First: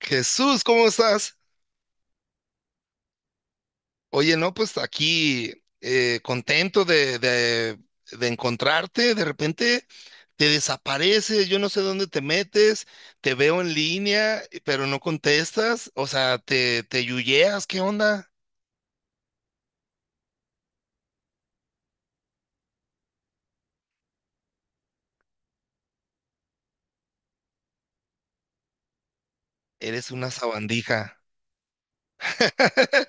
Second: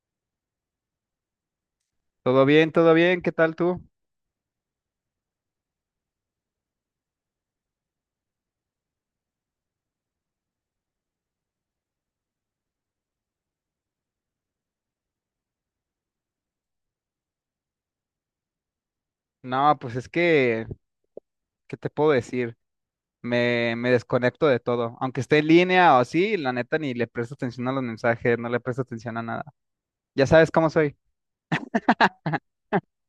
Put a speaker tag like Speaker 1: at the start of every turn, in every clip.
Speaker 1: Jesús, ¿cómo estás?
Speaker 2: Todo bien, ¿qué tal tú?
Speaker 1: Oye, no, pues aquí contento de encontrarte. De repente te desapareces, yo no sé dónde te metes, te veo en línea, pero no contestas. O sea, te yuyeas, ¿qué onda?
Speaker 2: No, pues es que, ¿qué te puedo decir? Me desconecto de todo. Aunque esté en línea o así, la neta ni le presto atención a los mensajes, no le presto atención a nada.
Speaker 1: Eres
Speaker 2: Ya
Speaker 1: una
Speaker 2: sabes cómo soy.
Speaker 1: sabandija.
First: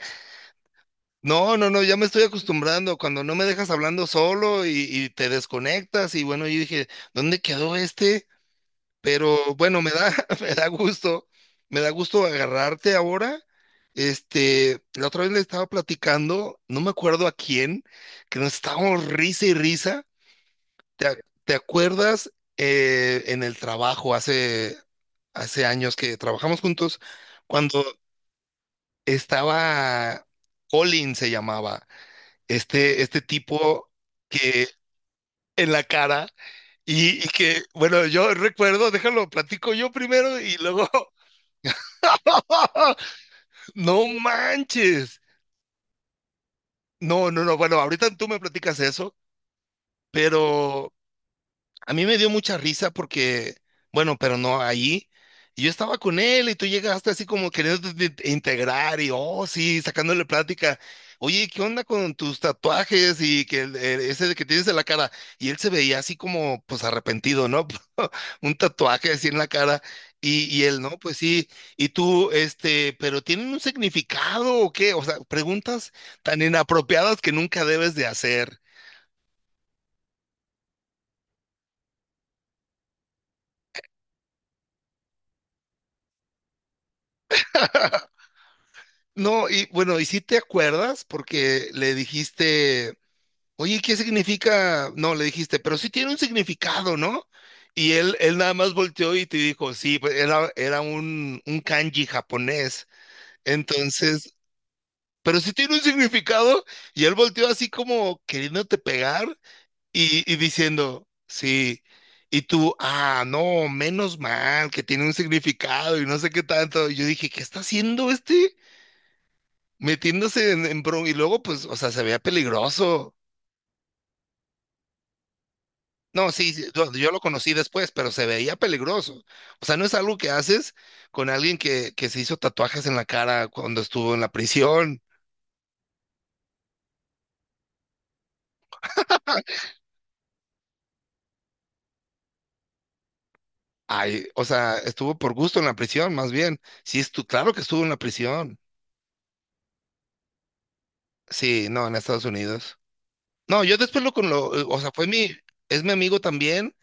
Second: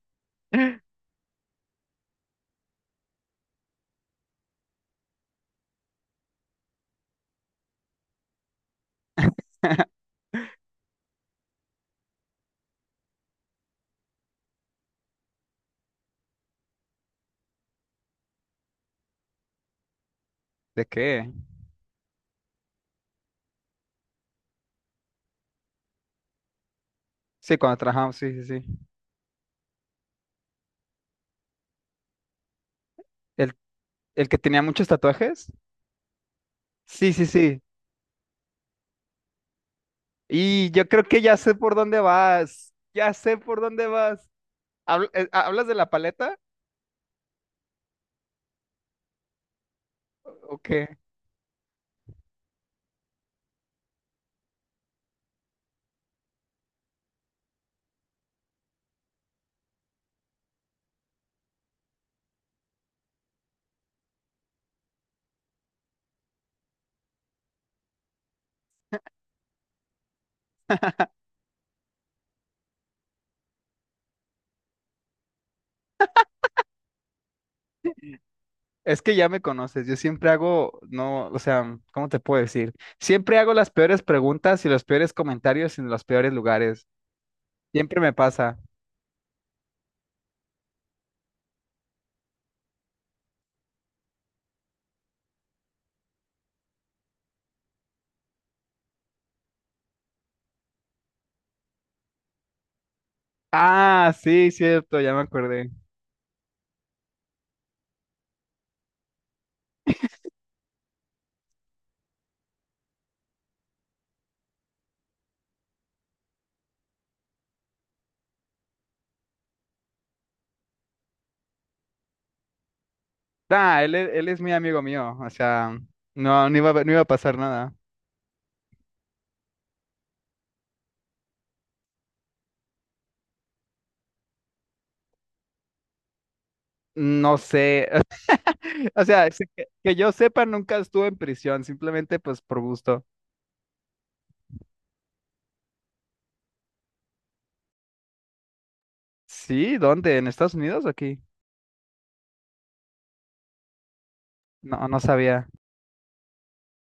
Speaker 1: No, no, no, ya me estoy acostumbrando cuando no me dejas hablando solo y te desconectas. Y bueno, yo dije, ¿dónde quedó este? Pero bueno, me da, me da gusto, me da gusto agarrarte ahora. Este, la otra vez le estaba platicando, no me acuerdo a quién, que nos estábamos risa y risa.
Speaker 2: ¿De
Speaker 1: ¿
Speaker 2: qué?
Speaker 1: te acuerdas en el trabajo hace años que trabajamos juntos,
Speaker 2: Sí, cuando
Speaker 1: cuando
Speaker 2: trabajamos, sí, sí, sí.
Speaker 1: estaba Colin se llamaba, este
Speaker 2: ¿El,
Speaker 1: tipo
Speaker 2: el que tenía
Speaker 1: que
Speaker 2: muchos tatuajes?
Speaker 1: en la cara
Speaker 2: Sí,
Speaker 1: y,
Speaker 2: sí,
Speaker 1: y que,
Speaker 2: sí.
Speaker 1: bueno, yo recuerdo, déjalo, platico yo primero y
Speaker 2: Y yo
Speaker 1: luego
Speaker 2: creo que ya sé por dónde vas. Ya sé por dónde
Speaker 1: No
Speaker 2: vas.
Speaker 1: manches.
Speaker 2: ¿Hablas de la paleta?
Speaker 1: No, no, no. Bueno, ahorita tú me platicas eso,
Speaker 2: ¿O
Speaker 1: pero
Speaker 2: qué?
Speaker 1: a mí me dio mucha risa porque, bueno, pero no ahí. Y yo estaba con él y tú llegaste así como queriendo integrar y, oh, sí, sacándole plática. Oye, ¿qué onda con tus tatuajes y que ese de que tienes en la cara? Y él se veía así como, pues arrepentido, ¿no? Un tatuaje así en la cara. Y él, ¿no? Pues sí. Y tú, este, pero ¿tienen un significado o qué? O sea, preguntas tan inapropiadas que nunca debes de hacer.
Speaker 2: Es que ya me conoces, yo siempre hago, no, o sea, ¿cómo te puedo decir? Siempre hago las peores preguntas y los peores comentarios en los peores lugares. Siempre me pasa.
Speaker 1: No, y bueno, y si te acuerdas, porque le dijiste, oye, ¿qué significa? No, le dijiste, pero sí tiene un significado, ¿no? Y él nada más volteó y te dijo, sí, pues, era un kanji japonés.
Speaker 2: Ah,
Speaker 1: Entonces,
Speaker 2: sí, cierto, ya me
Speaker 1: pero sí
Speaker 2: acordé.
Speaker 1: tiene un significado. Y él volteó así como queriéndote pegar y diciendo, sí. Y tú, ah, no, menos mal, que tiene un significado y no sé qué tanto. Y yo dije, ¿qué está haciendo este? Metiéndose y luego pues, o sea, se veía peligroso.
Speaker 2: Ah, él, él es muy amigo mío, o sea,
Speaker 1: No,
Speaker 2: no,
Speaker 1: sí,
Speaker 2: no
Speaker 1: sí,
Speaker 2: iba, no iba a
Speaker 1: yo lo
Speaker 2: pasar
Speaker 1: conocí
Speaker 2: nada.
Speaker 1: después, pero se veía peligroso. O sea, no es algo que haces con alguien que se hizo tatuajes en la cara cuando estuvo en la prisión.
Speaker 2: No sé, o sea, es que yo sepa, nunca estuvo en prisión, simplemente pues por gusto.
Speaker 1: Ay, o sea, estuvo por gusto en la prisión, más bien. Sí, claro que estuvo en la prisión.
Speaker 2: Sí, ¿dónde? ¿En Estados Unidos o aquí?
Speaker 1: Sí, no, en Estados Unidos. No, yo después o
Speaker 2: No,
Speaker 1: sea,
Speaker 2: no sabía.
Speaker 1: es mi amigo también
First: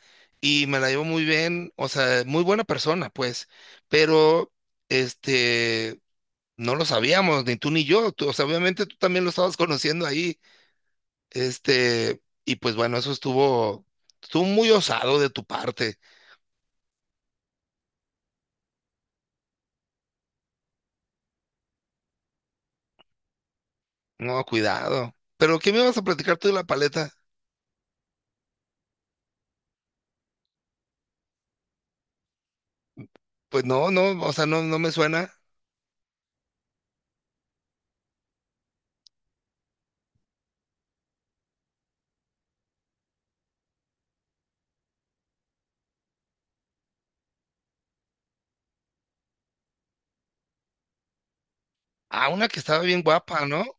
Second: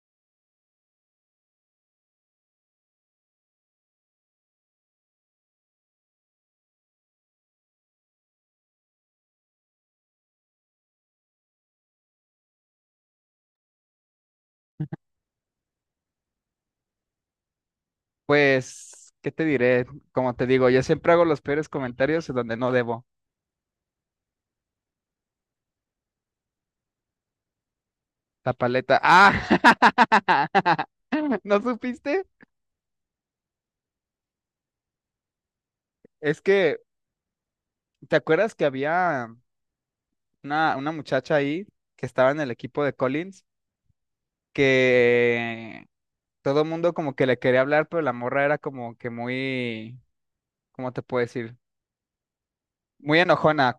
Speaker 1: y me la llevo muy bien, o sea, muy buena persona, pues. Pero, este, no lo sabíamos, ni tú ni yo. Tú- o sea, obviamente tú también lo estabas conociendo ahí. Este, y pues bueno, eso estuvo, estuvo muy osado de tu parte.
Speaker 2: Pues, ¿qué te diré? Como te digo, yo siempre hago los peores comentarios en donde no debo.
Speaker 1: No, cuidado. ¿Pero qué me ibas a platicar tú de la paleta?
Speaker 2: La paleta. ¡Ah! ¿No supiste?
Speaker 1: Pues no, no, o sea, no, no me suena.
Speaker 2: Es que, ¿te acuerdas que había una muchacha ahí que estaba en el equipo de Collins que todo mundo como que le quería hablar, pero la morra era como que muy, ¿cómo te puedo decir?
Speaker 1: Ah, una que estaba bien
Speaker 2: Muy
Speaker 1: guapa, ¿no?
Speaker 2: enojona.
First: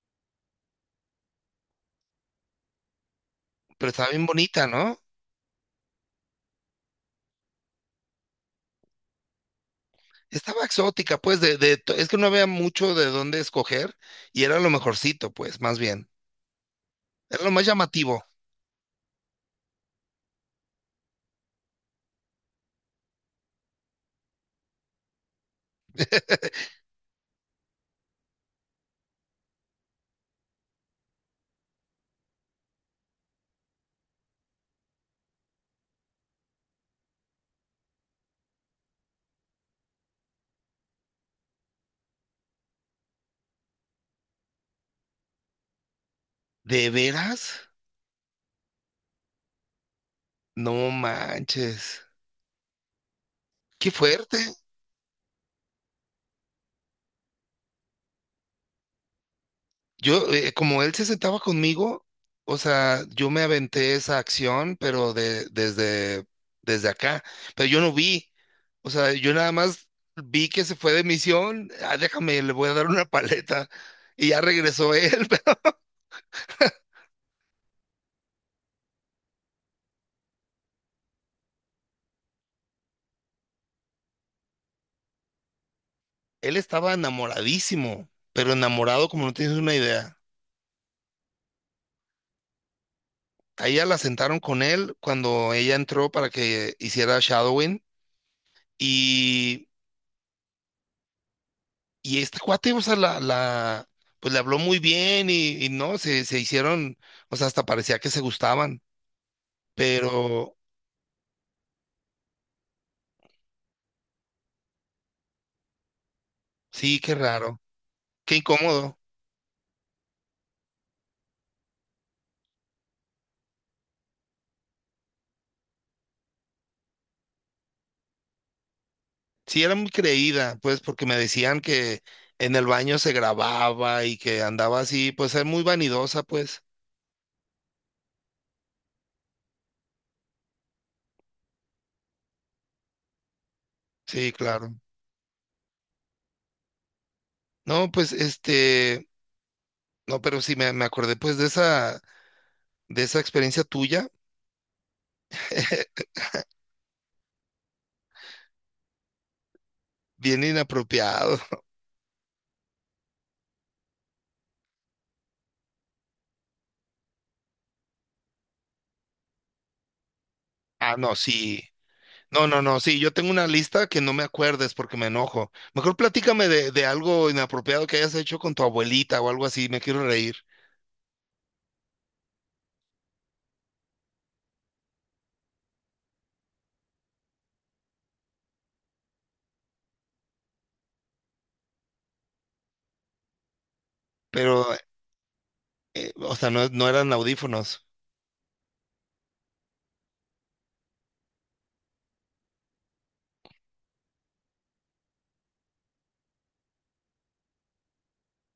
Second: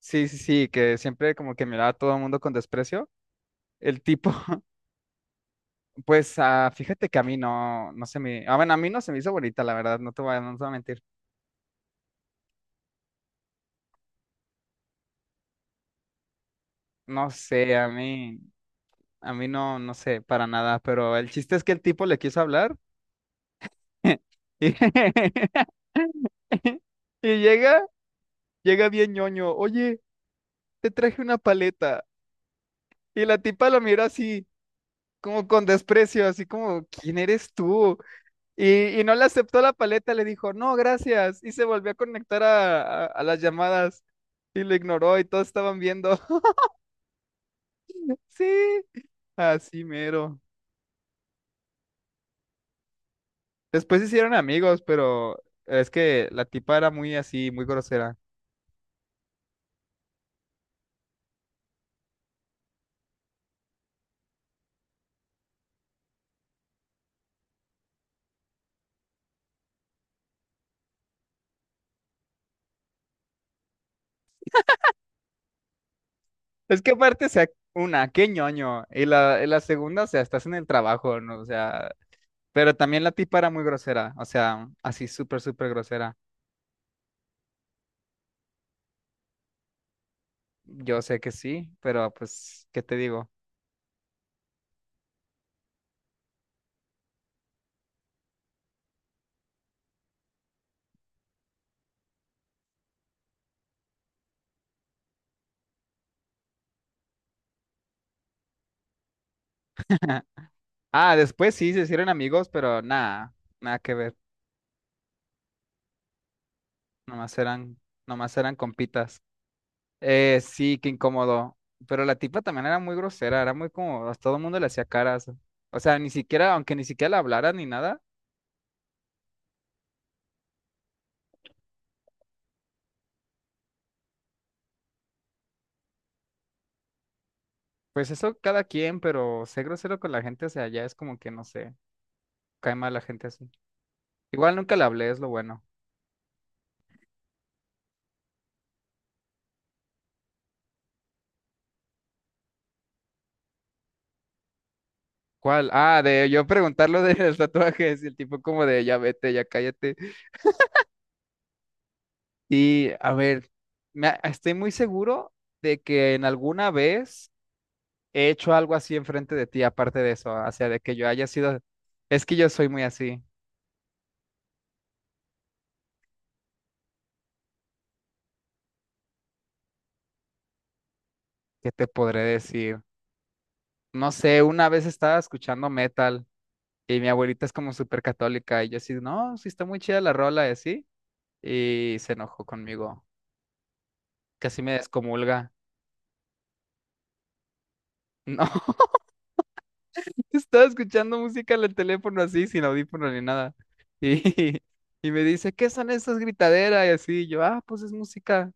Speaker 2: Sí, sí, sí, que siempre como que miraba a todo el mundo con desprecio.
Speaker 1: Pero
Speaker 2: El
Speaker 1: estaba bien
Speaker 2: tipo.
Speaker 1: bonita, ¿no?
Speaker 2: Pues ah, fíjate que a mí no, no se me, ah, bueno, a mí no se me hizo bonita, la verdad, no te voy a, no te
Speaker 1: Estaba
Speaker 2: voy a mentir.
Speaker 1: exótica, pues, es que no había mucho de dónde escoger y era lo mejorcito, pues, más bien.
Speaker 2: No
Speaker 1: Era lo más
Speaker 2: sé,
Speaker 1: llamativo.
Speaker 2: a mí no, no sé, para nada, pero el chiste es que el tipo le quiso hablar. Y, y llega, llega bien ñoño, oye, te traje una paleta. Y la tipa lo miró así, como con desprecio, así como, ¿quién eres tú? Y no le aceptó la paleta, le dijo, no, gracias, y se volvió a conectar a, a las llamadas y lo ignoró y todos estaban viendo.
Speaker 1: ¿De veras?
Speaker 2: Sí, así mero.
Speaker 1: No manches. Qué
Speaker 2: Después se hicieron
Speaker 1: fuerte.
Speaker 2: amigos, pero es que la tipa era muy así, muy grosera.
Speaker 1: Yo, como él se sentaba conmigo, o sea, yo me aventé esa acción, pero desde acá, pero yo no vi, o sea, yo nada más vi que se fue de misión, ah, déjame, le voy a dar una paleta, y ya regresó él, pero
Speaker 2: Es que aparte, o sea, una, qué ñoño. Y la segunda, o sea, estás en el trabajo, ¿no? O sea, pero también la tipa era muy grosera, o sea, así súper, súper grosera.
Speaker 1: él estaba enamoradísimo, pero enamorado como no tienes una idea.
Speaker 2: Yo sé que sí, pero pues, ¿qué te digo?
Speaker 1: Ahí ya la sentaron con él cuando ella entró para que hiciera shadowing, y Y este cuate, o sea, pues le habló muy bien y no, se hicieron, o sea, hasta parecía que se gustaban, pero
Speaker 2: Ah, después sí se hicieron amigos, pero nada, nada que ver.
Speaker 1: sí, qué
Speaker 2: Nomás
Speaker 1: raro,
Speaker 2: eran,
Speaker 1: qué
Speaker 2: nomás eran
Speaker 1: incómodo.
Speaker 2: compitas. Sí, qué incómodo. Pero la tipa también era muy grosera, era muy como, a todo el mundo le hacía caras. O sea, ni siquiera, aunque ni siquiera le hablara ni nada,
Speaker 1: Sí, era muy creída, pues, porque me decían que en el baño se grababa y que andaba así, pues, es muy vanidosa, pues.
Speaker 2: pues eso cada quien, pero ser grosero con la gente, o sea, ya es como que no sé, cae mal la gente así.
Speaker 1: Sí,
Speaker 2: Igual
Speaker 1: claro.
Speaker 2: nunca le hablé, es lo bueno.
Speaker 1: No, pues, este, no, pero sí me acordé, pues, de esa experiencia tuya,
Speaker 2: ¿Cuál? Ah, de yo preguntar lo de los tatuajes y el tipo como de ya vete, ya cállate.
Speaker 1: bien inapropiado.
Speaker 2: Y a ver, estoy muy seguro de que en alguna vez he hecho algo así enfrente de ti, aparte de eso, o sea, de que
Speaker 1: Ah,
Speaker 2: yo
Speaker 1: no,
Speaker 2: haya sido,
Speaker 1: sí.
Speaker 2: es que
Speaker 1: No,
Speaker 2: yo
Speaker 1: no,
Speaker 2: soy
Speaker 1: no,
Speaker 2: muy
Speaker 1: sí, yo
Speaker 2: así,
Speaker 1: tengo una lista que no me acuerdes porque me enojo. Mejor platícame de algo inapropiado que hayas hecho con tu abuelita o algo así, me quiero reír.
Speaker 2: ¿qué te podré decir? No sé, una vez estaba escuchando metal y mi abuelita es como súper católica y yo así, no, sí está muy chida la rola y así, y se enojó conmigo, casi
Speaker 1: Pero,
Speaker 2: me descomulga.
Speaker 1: o sea, no, no eran audífonos.
Speaker 2: No, estaba escuchando música en el teléfono así, sin audífono ni nada. Y y me dice, ¿qué son esas gritaderas? Y así, yo, ah, pues es música.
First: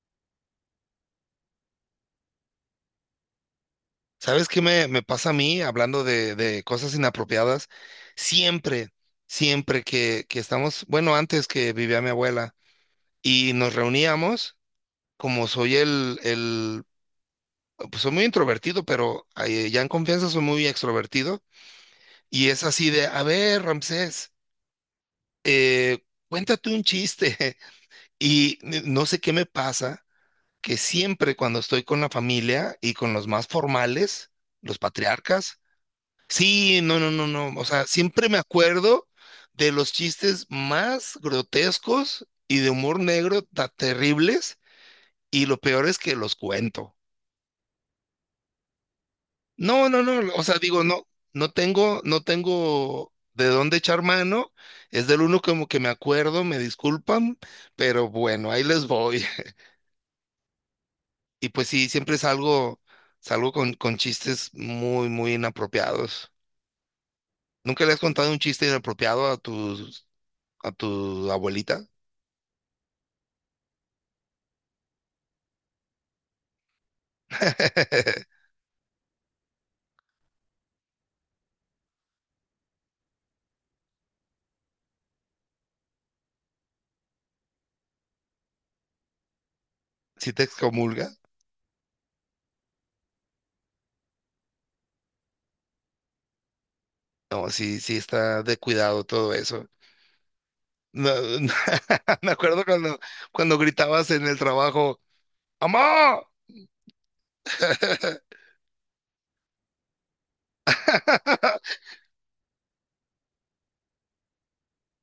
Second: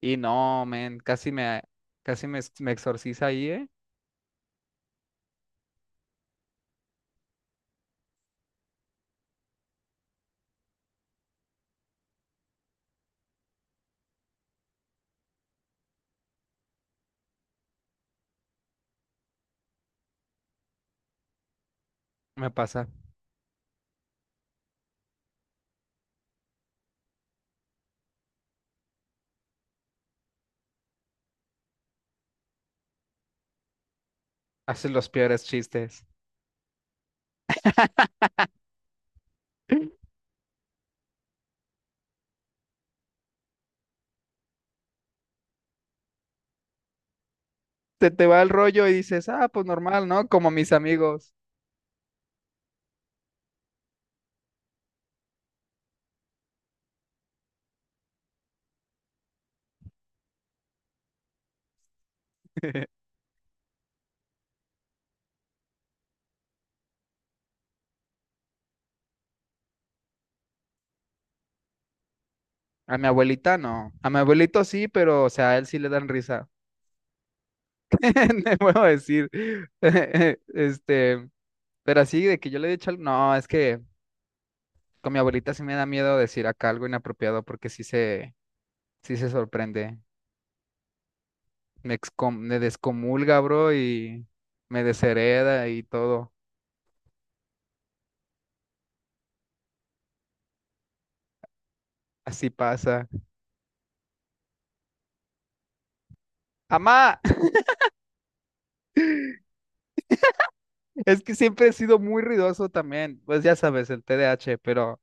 Speaker 2: Y no, men, me exorciza ahí, ¿eh?
Speaker 1: ¿Sabes qué me pasa a mí hablando de cosas inapropiadas? Siempre, siempre que estamos, bueno, antes que vivía mi abuela y nos reuníamos, como soy pues soy muy introvertido, pero ya en confianza soy muy extrovertido. Y
Speaker 2: Me
Speaker 1: es
Speaker 2: pasa.
Speaker 1: así de, a ver, Ramsés. eh, Cuéntate un chiste. Y no sé qué me pasa, que siempre cuando estoy con la familia y con los más formales, los
Speaker 2: Haces los peores
Speaker 1: patriarcas,
Speaker 2: chistes.
Speaker 1: sí, no, no, no, no, o sea, siempre me acuerdo de los chistes más grotescos y de humor negro tan terribles, y lo peor es que los cuento.
Speaker 2: Se te va el rollo y dices, ah, pues
Speaker 1: No, no,
Speaker 2: normal, ¿no?
Speaker 1: no, o
Speaker 2: Como
Speaker 1: sea,
Speaker 2: mis
Speaker 1: digo, no,
Speaker 2: amigos.
Speaker 1: no tengo, no tengo de dónde echar mano, es del uno como que me acuerdo, me disculpan, pero bueno, ahí les voy. Y pues sí, siempre salgo, salgo con chistes muy, muy inapropiados. ¿Nunca le has contado un chiste inapropiado a tus, a tu abuelita?
Speaker 2: A mi abuelita no. A mi abuelito sí, pero, o sea, a él sí le dan risa. No puedo decir. Este, pero así de que yo le he dicho algo. No, es que con mi abuelita sí me da miedo decir acá algo inapropiado porque sí se sorprende.
Speaker 1: ¿Sí te excomulga?
Speaker 2: Me descomulga, bro, y me deshereda y todo.
Speaker 1: No, sí, sí está de cuidado todo eso. No, no, me
Speaker 2: Así
Speaker 1: acuerdo cuando,
Speaker 2: pasa.
Speaker 1: cuando gritabas en el trabajo, ¡Amá!
Speaker 2: ¡Amá! Es que siempre he sido muy ruidoso también, pues ya sabes, el TDAH, pero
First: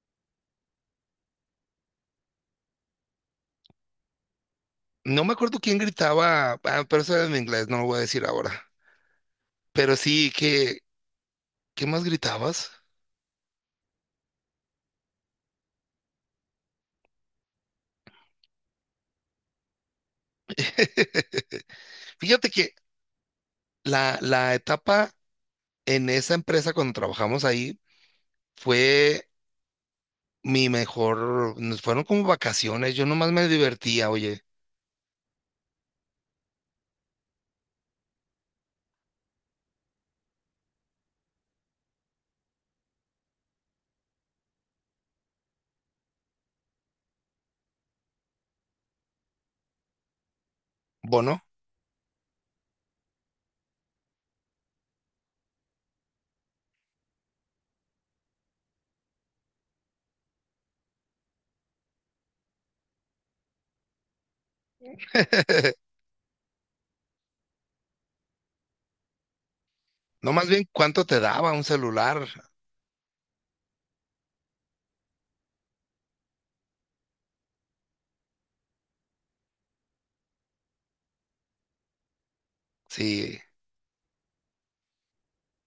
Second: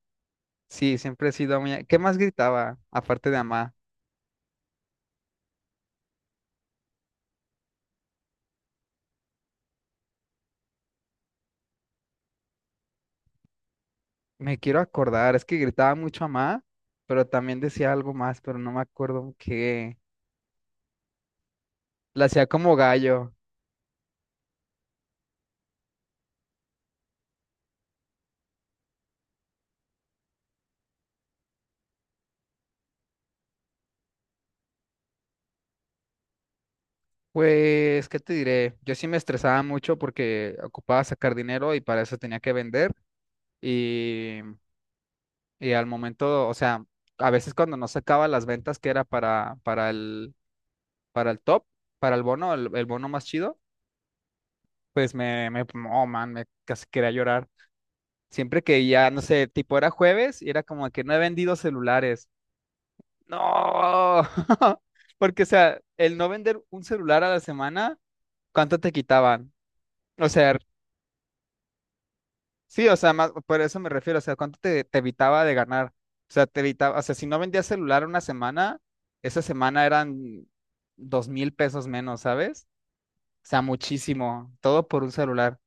Speaker 2: sí, siempre he sido muy... ¿Qué más gritaba, aparte de Amá?
Speaker 1: No me acuerdo quién gritaba, ah, pero eso era en inglés, no lo voy a decir ahora. Pero sí, ¿qué, qué más gritabas?
Speaker 2: Me quiero acordar, es que gritaba mucho Amá, pero también decía algo más, pero no me acuerdo qué. La hacía
Speaker 1: Fíjate que
Speaker 2: como gallo.
Speaker 1: la etapa en esa empresa cuando trabajamos ahí fue mi mejor, nos fueron como vacaciones, yo nomás me divertía, oye,
Speaker 2: Pues, ¿qué te diré? Yo sí me estresaba mucho porque ocupaba sacar dinero y para eso tenía que vender y, y al momento, o sea, a veces cuando no sacaba las ventas que era para el
Speaker 1: bono,
Speaker 2: top, para el bono, el bono más chido, pues me, oh man, me casi quería llorar. Siempre que ya, no sé, tipo era jueves y era como que no he vendido celulares. No, porque o sea, el no vender un celular a la semana, ¿cuánto te quitaban? O
Speaker 1: no más
Speaker 2: sea,
Speaker 1: bien cuánto te daba un celular,
Speaker 2: sí, o sea, más, por eso me refiero, o sea, ¿cuánto te, te evitaba de ganar? O sea, te evitaba, o sea, si no vendías celular una semana, esa semana eran 2000 pesos menos, ¿sabes?
Speaker 1: sí,
Speaker 2: O sea, muchísimo, todo por un celular.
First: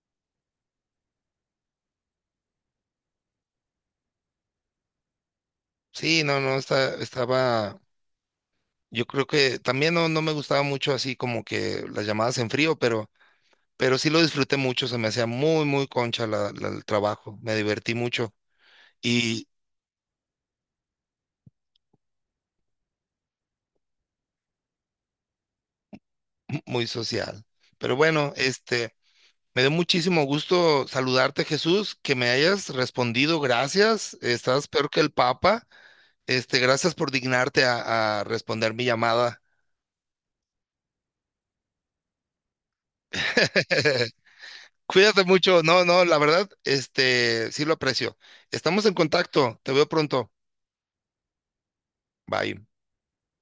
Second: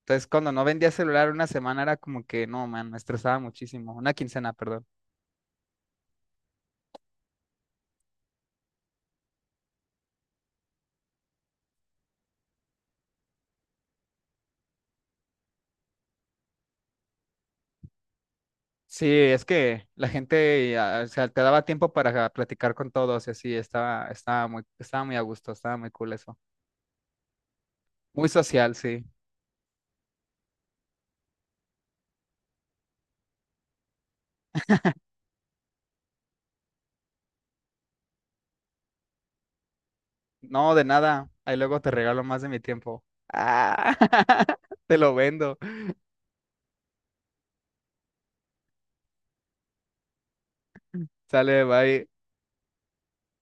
Speaker 2: Entonces, cuando no vendía celular una semana era como que, no, man, me estresaba muchísimo. Una quincena, perdón.
Speaker 1: sí, no, no, estaba, yo creo que también no, no me gustaba mucho así como que las llamadas en frío, pero sí lo disfruté mucho, se me hacía muy, muy concha el trabajo, me divertí mucho
Speaker 2: Sí, es
Speaker 1: y
Speaker 2: que la gente, ah, o sea, te daba tiempo para platicar con todos y así, estaba, estaba muy a gusto, estaba muy cool eso.
Speaker 1: muy social. Pero
Speaker 2: Muy
Speaker 1: bueno,
Speaker 2: social,
Speaker 1: este...
Speaker 2: sí.
Speaker 1: Me dio muchísimo gusto saludarte, Jesús, que me hayas respondido. Gracias. Estás peor que el Papa. Este, gracias por dignarte a responder mi llamada.
Speaker 2: No, de nada. Ahí luego te regalo más de mi tiempo. Ah, te lo
Speaker 1: Cuídate
Speaker 2: vendo.
Speaker 1: mucho. No, no, la verdad, este, sí lo aprecio. Estamos en contacto. Te veo pronto.
Speaker 2: Sale, bye.
Speaker 1: Bye.